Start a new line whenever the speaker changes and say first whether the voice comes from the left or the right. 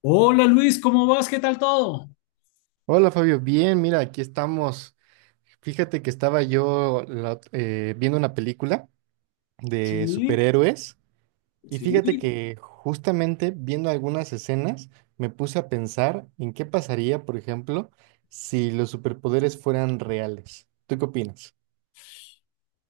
left: Hola Luis, ¿cómo vas? ¿Qué tal todo?
right: Hola Fabio, bien, mira, aquí estamos. Fíjate que estaba yo viendo una película de
left: Sí,
right: superhéroes y fíjate
left: sí.
right: que justamente viendo algunas escenas me puse a pensar en qué pasaría, por ejemplo, si los superpoderes fueran reales. ¿Tú qué opinas?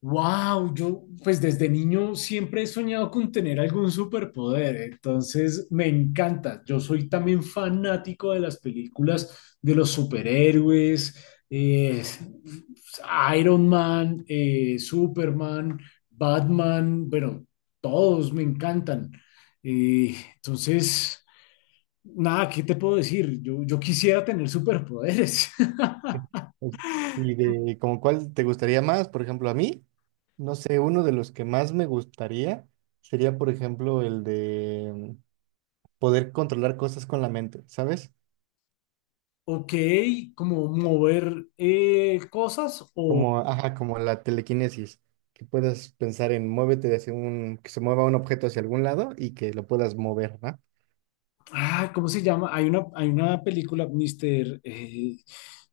left: Wow, yo pues desde niño siempre he soñado con tener algún superpoder, entonces me encanta. Yo soy también fanático de las películas de los superhéroes, eh, Iron Man, Superman, Batman, bueno, todos me encantan. Entonces, nada, ¿qué te puedo decir? Yo quisiera tener superpoderes.
right: Pues, y de como cuál te gustaría más, por ejemplo, a mí, no sé, uno de los que más me gustaría sería, por ejemplo, el de poder controlar cosas con la mente, ¿sabes?
left: Ok, como mover cosas
right: Como, ajá, como la telequinesis, que puedas pensar en muévete hacia un, que se mueva un objeto hacia algún lado y que lo puedas mover, ¿no?
left: Ah, ¿cómo se llama? Hay una película,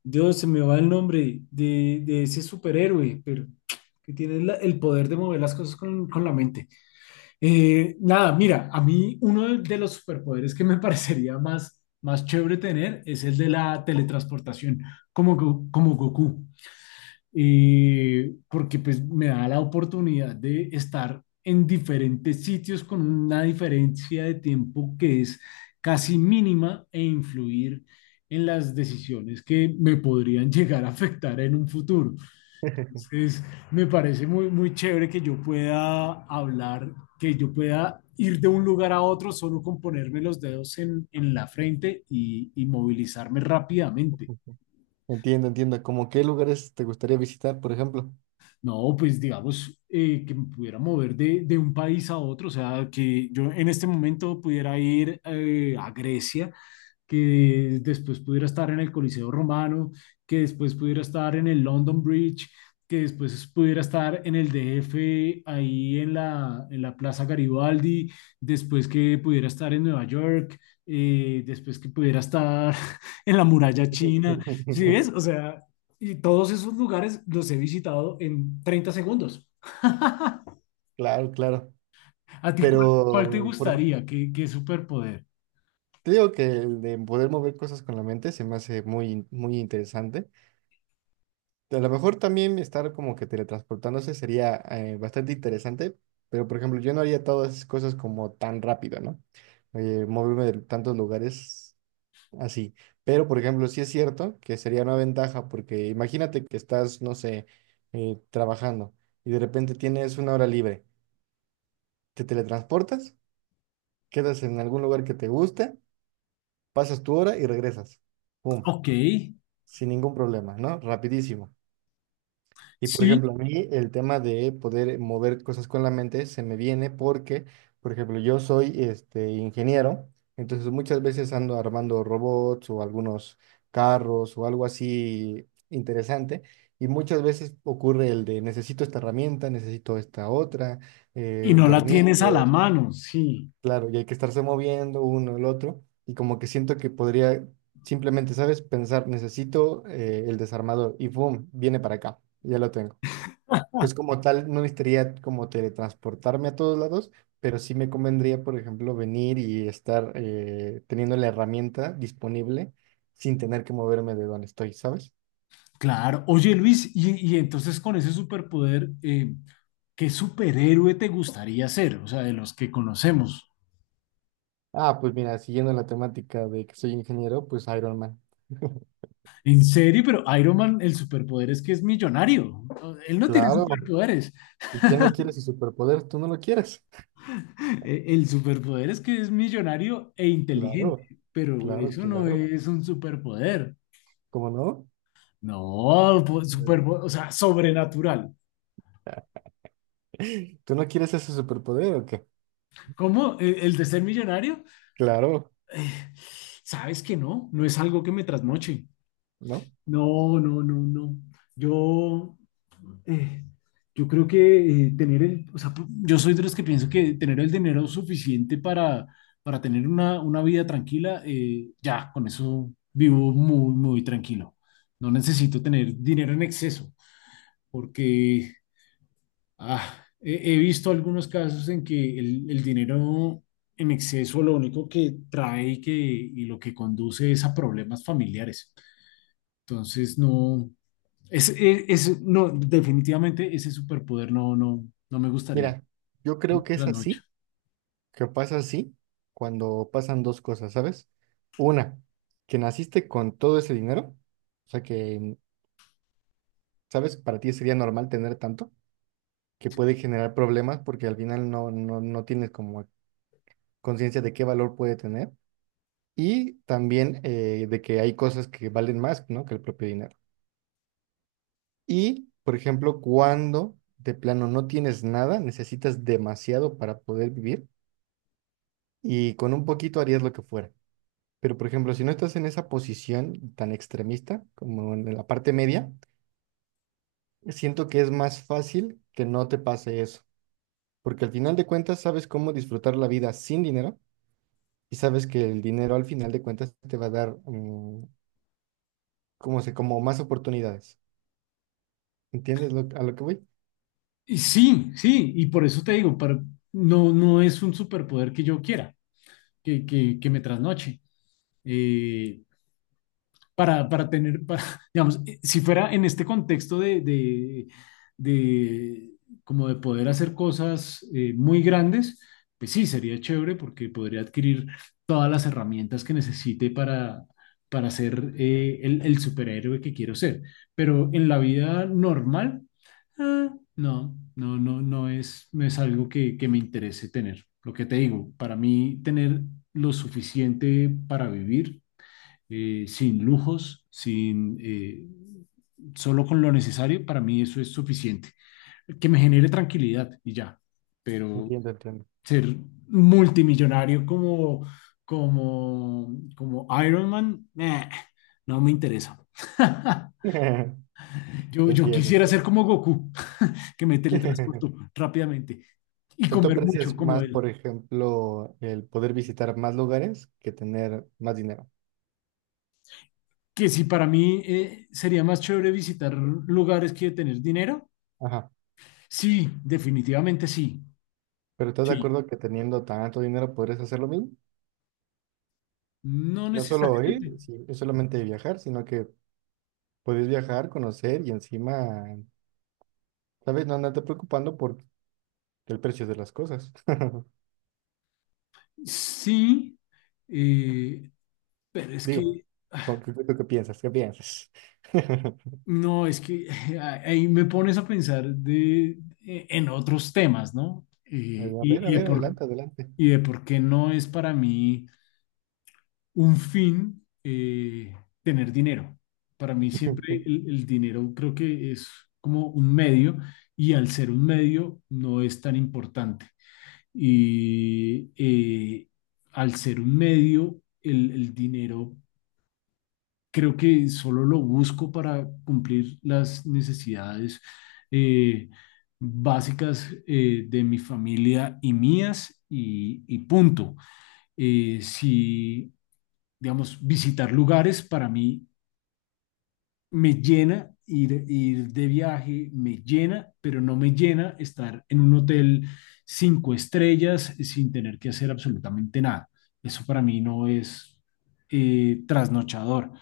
left: Dios, se me va el nombre de ese superhéroe, pero que tiene el poder de mover las cosas con la mente. Nada, mira, a mí uno de los superpoderes que me parecería más, más chévere tener es el de la teletransportación, como, como Goku. Porque pues me da la oportunidad de estar en diferentes sitios con una diferencia de tiempo que es casi mínima e influir en las decisiones que me podrían llegar a afectar en un futuro. Entonces, me parece muy, muy chévere que yo pueda hablar, que yo pueda ir de un lugar a otro solo con ponerme los dedos en la frente y movilizarme rápidamente.
right: Entiendo, entiendo. ¿Cómo qué lugares te gustaría visitar, por ejemplo?
left: No, pues digamos que me pudiera mover de un país a otro, o sea, que yo en este momento pudiera ir a Grecia, que después pudiera estar en el Coliseo Romano, que después pudiera estar en el London Bridge, que después pudiera estar en el DF, ahí en la Plaza Garibaldi, después que pudiera estar en Nueva York, después que pudiera estar en la muralla china, ¿sí ves? O sea, y todos esos lugares los he visitado en 30 segundos.
right: Claro, claro.
left: ¿A ti cuál, cuál te
right: Pero por ej-
left: gustaría? ¿Qué, qué superpoder?
right: Te digo que el de poder mover cosas con la mente se me hace muy interesante. A lo mejor también estar como que teletransportándose sería bastante interesante, pero por ejemplo, yo no haría todas esas cosas como tan rápido, ¿no? Moverme de tantos lugares así. Pero por ejemplo, sí es cierto que sería una ventaja, porque imagínate que estás, no sé, trabajando y de repente tienes una hora libre. Te teletransportas, quedas en algún lugar que te guste, pasas tu hora y regresas. ¡Pum!
left: Ok,
right: Sin ningún problema, ¿no? Rapidísimo. Y por
left: sí.
right: ejemplo, a mí el tema de poder mover cosas con la mente se me viene porque, por ejemplo, yo soy este ingeniero, entonces muchas veces ando armando robots o algunos carros o algo así interesante. Y muchas veces ocurre el de necesito esta herramienta, necesito esta otra,
left: Y no la tienes a la
right: tornillos,
left: mano, sí,
right: claro, y hay que estarse moviendo uno el otro. Y como que siento que podría simplemente, ¿sabes? Pensar, necesito el desarmador y ¡boom! Viene para acá, ya lo tengo. Entonces, como tal, no necesitaría como teletransportarme a todos lados, pero sí me convendría, por ejemplo, venir y estar teniendo la herramienta disponible sin tener que moverme de donde estoy, ¿sabes?
left: claro. Oye, Luis, y entonces con ese superpoder, ¿qué superhéroe te gustaría ser? O sea, de los que conocemos.
right: Ah, pues mira, siguiendo la temática de que soy ingeniero, pues Iron Man.
left: En serio, pero Iron Man, el superpoder es que es millonario. O- Él no tiene
right: Claro.
left: superpoderes.
right: ¿Y quién no quiere su superpoder? ¿Tú no lo quieres?
left: El superpoder es que es millonario e inteligente,
right: Claro,
left: pero
right: claro,
left: eso no
right: claro.
left: es un superpoder.
right: ¿Cómo no?
left: No, o sea, sobrenatural.
right: ¿Tú no quieres ese superpoder o qué?
left: ¿Cómo? ¿El de ser millonario?
right: Claro,
left: eh, sabes que no, no es algo que me trasnoche.
right: ¿no?
left: No, no, no, no. Yo, eh, yo creo que tener el, o sea, yo soy de los que pienso que tener el dinero suficiente para tener una vida tranquila, ya, con eso vivo muy, muy tranquilo. No necesito tener dinero en exceso, porque he visto algunos casos en que el dinero en exceso lo único que trae y, que, y lo que conduce es a problemas familiares. Entonces, no, no, definitivamente ese superpoder no, no, no me gustaría.
right: Mira, yo creo que
left: La
right: es
left: noche.
right: así que pasa así cuando pasan dos cosas, ¿sabes? Una, que naciste con todo ese dinero, o sea que, ¿sabes? Para ti sería normal tener tanto, que puede generar problemas porque al final no tienes como conciencia de qué valor puede tener y también de que hay cosas que valen más, ¿no? que el propio dinero. Y, por ejemplo, cuando de plano no tienes nada, necesitas demasiado para poder vivir y con un poquito harías lo que fuera. Pero, por ejemplo, si no estás en esa posición tan extremista como en la parte media, siento que es más fácil que no te pase eso, porque al final de cuentas sabes cómo disfrutar la vida sin dinero y sabes que el dinero al final de cuentas te va a dar como se, como más oportunidades. ¿A lo que voy?
left: Y sí, sí, y por eso te digo, no, no es un superpoder que yo quiera, que me trasnoche. Eh, para tener, para, digamos, si fuera en este contexto de como de poder hacer cosas muy grandes, pues sí, sería chévere porque podría adquirir todas las herramientas que necesite para ser el superhéroe que quiero ser. Pero en la vida normal, ah, no, no, no, no es, no es algo que me interese tener. Lo que te digo, para mí tener lo suficiente para vivir sin lujos, sin, solo con lo necesario, para mí eso es suficiente. Que me genere tranquilidad y ya. Pero
right: Entiendo, entiendo.
left: ser multimillonario como, como, como Iron Man, no me interesa. Yo
right: Entiendo,
left: quisiera ser
right: entiendo.
left: como Goku, que me teletransporto rápidamente
right: O
left: y
right: sea, tú
left: comer mucho
right: aprecias
left: como
right: más,
left: él.
right: por ejemplo, el poder visitar más lugares que tener más dinero.
left: Que si para mí sería más chévere visitar lugares que tener dinero,
right: Ajá.
left: sí, definitivamente sí.
right: Pero ¿estás de
left: Sí,
right: acuerdo que teniendo tanto dinero podrías hacer lo mismo?
left: no
right: No solo ir,
left: necesariamente.
right: sí, no solamente viajar, sino que puedes viajar, conocer y encima, ¿sabes? No andarte preocupando por el precio de las cosas.
left: Sí, eh, pero es
right: Digo, ¿con ¿qué, qué, qué piensas? ¿Qué piensas?
left: no, es que ahí me pones a pensar de, en otros temas, ¿no? Y,
right: A ver, adelante, adelante.
left: y de por qué no es para mí un fin tener dinero. Para mí siempre el dinero creo que es como un medio y al ser un medio no es tan importante. Y eh, Al ser un medio, el dinero creo que solo lo busco para cumplir las necesidades eh, básicas de mi familia y mías y punto. Si, digamos, visitar lugares para mí me llena ir, ir de viaje, me llena, pero no me llena estar en un hotel cinco estrellas sin tener que hacer absolutamente nada. Eso para mí no es trasnochador.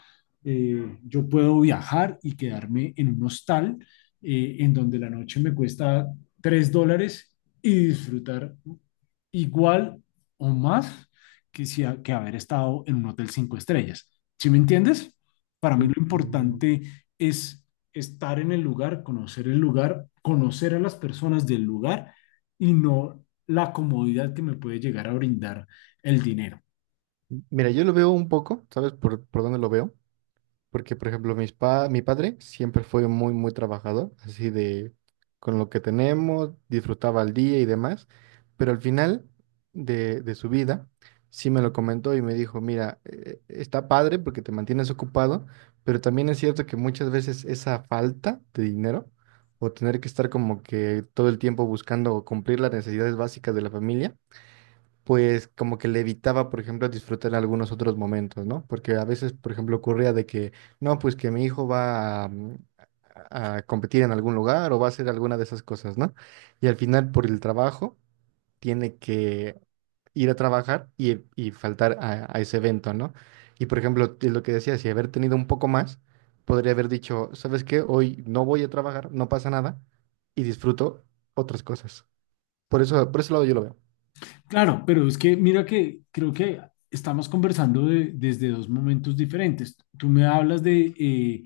left: Yo puedo viajar y quedarme en un hostal en donde la noche me cuesta tres dólares y disfrutar igual o más que, si que haber estado en un hotel cinco estrellas. ¿Sí me entiendes? Para mí lo importante es estar en el lugar, conocer a las personas del lugar y no la comodidad que me puede llegar a brindar el dinero.
right: Mira, yo lo veo un poco, ¿sabes por dónde lo veo? Porque, por ejemplo, mis pa mi padre siempre fue muy, muy trabajador, así de con lo que tenemos, disfrutaba el día y demás, pero al final de su vida sí me lo comentó y me dijo, mira, está padre porque te mantienes ocupado, pero también es cierto que muchas veces esa falta de dinero o tener que estar como que todo el tiempo buscando cumplir las necesidades básicas de la familia, pues como que le evitaba, por ejemplo, disfrutar algunos otros momentos, ¿no? Porque a veces, por ejemplo, ocurría de que, no, pues que mi hijo va a, a competir en algún lugar o va a hacer alguna de esas cosas, ¿no? Y al final, por el trabajo, tiene que ir a trabajar y faltar a ese evento, ¿no? Y por ejemplo, lo que decía, si haber tenido un poco más, podría haber dicho, ¿sabes qué? Hoy no voy a trabajar, no pasa nada y disfruto otras cosas. Por eso, por ese lado yo lo veo.
left: Claro, pero es que mira que creo que estamos conversando desde dos momentos diferentes. Tú me hablas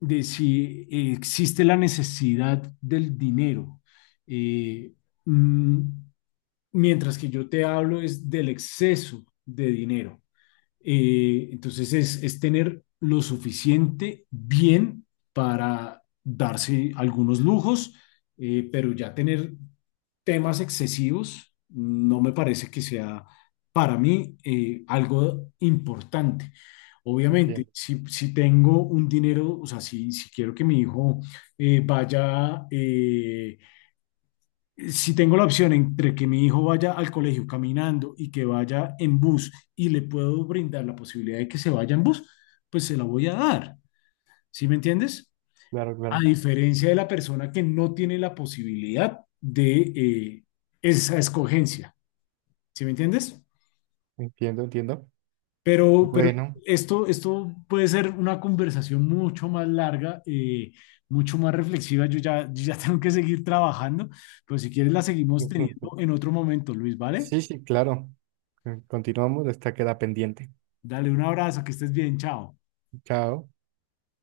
left: de si existe la necesidad del dinero. Eh, mm, Mientras que yo te hablo es del exceso de dinero. Entonces es tener lo suficiente bien para darse algunos lujos, pero ya tener temas excesivos no me parece que sea para mí algo importante. Obviamente,
right: Entiendo,
left: si, si tengo un dinero, o sea, si quiero que mi hijo vaya, si tengo la opción entre que mi hijo vaya al colegio caminando y que vaya en bus y le puedo brindar la posibilidad de que se vaya en bus, pues se la voy a dar. ¿Sí me entiendes?
right: claro,
left: A
right: claro.
left: diferencia de la persona que no tiene la posibilidad de esa escogencia. ¿Sí me entiendes?
right: Entiendo, entiendo.
left: Pero
right: Bueno,
left: esto, esto puede ser una conversación mucho más larga, mucho más reflexiva. Yo ya tengo que seguir trabajando, pero si quieres la seguimos teniendo en otro momento, Luis, ¿vale?
right: sí, sí, claro. Continuamos, esta queda pendiente.
left: Dale un abrazo, que estés bien, chao.
right: Chao.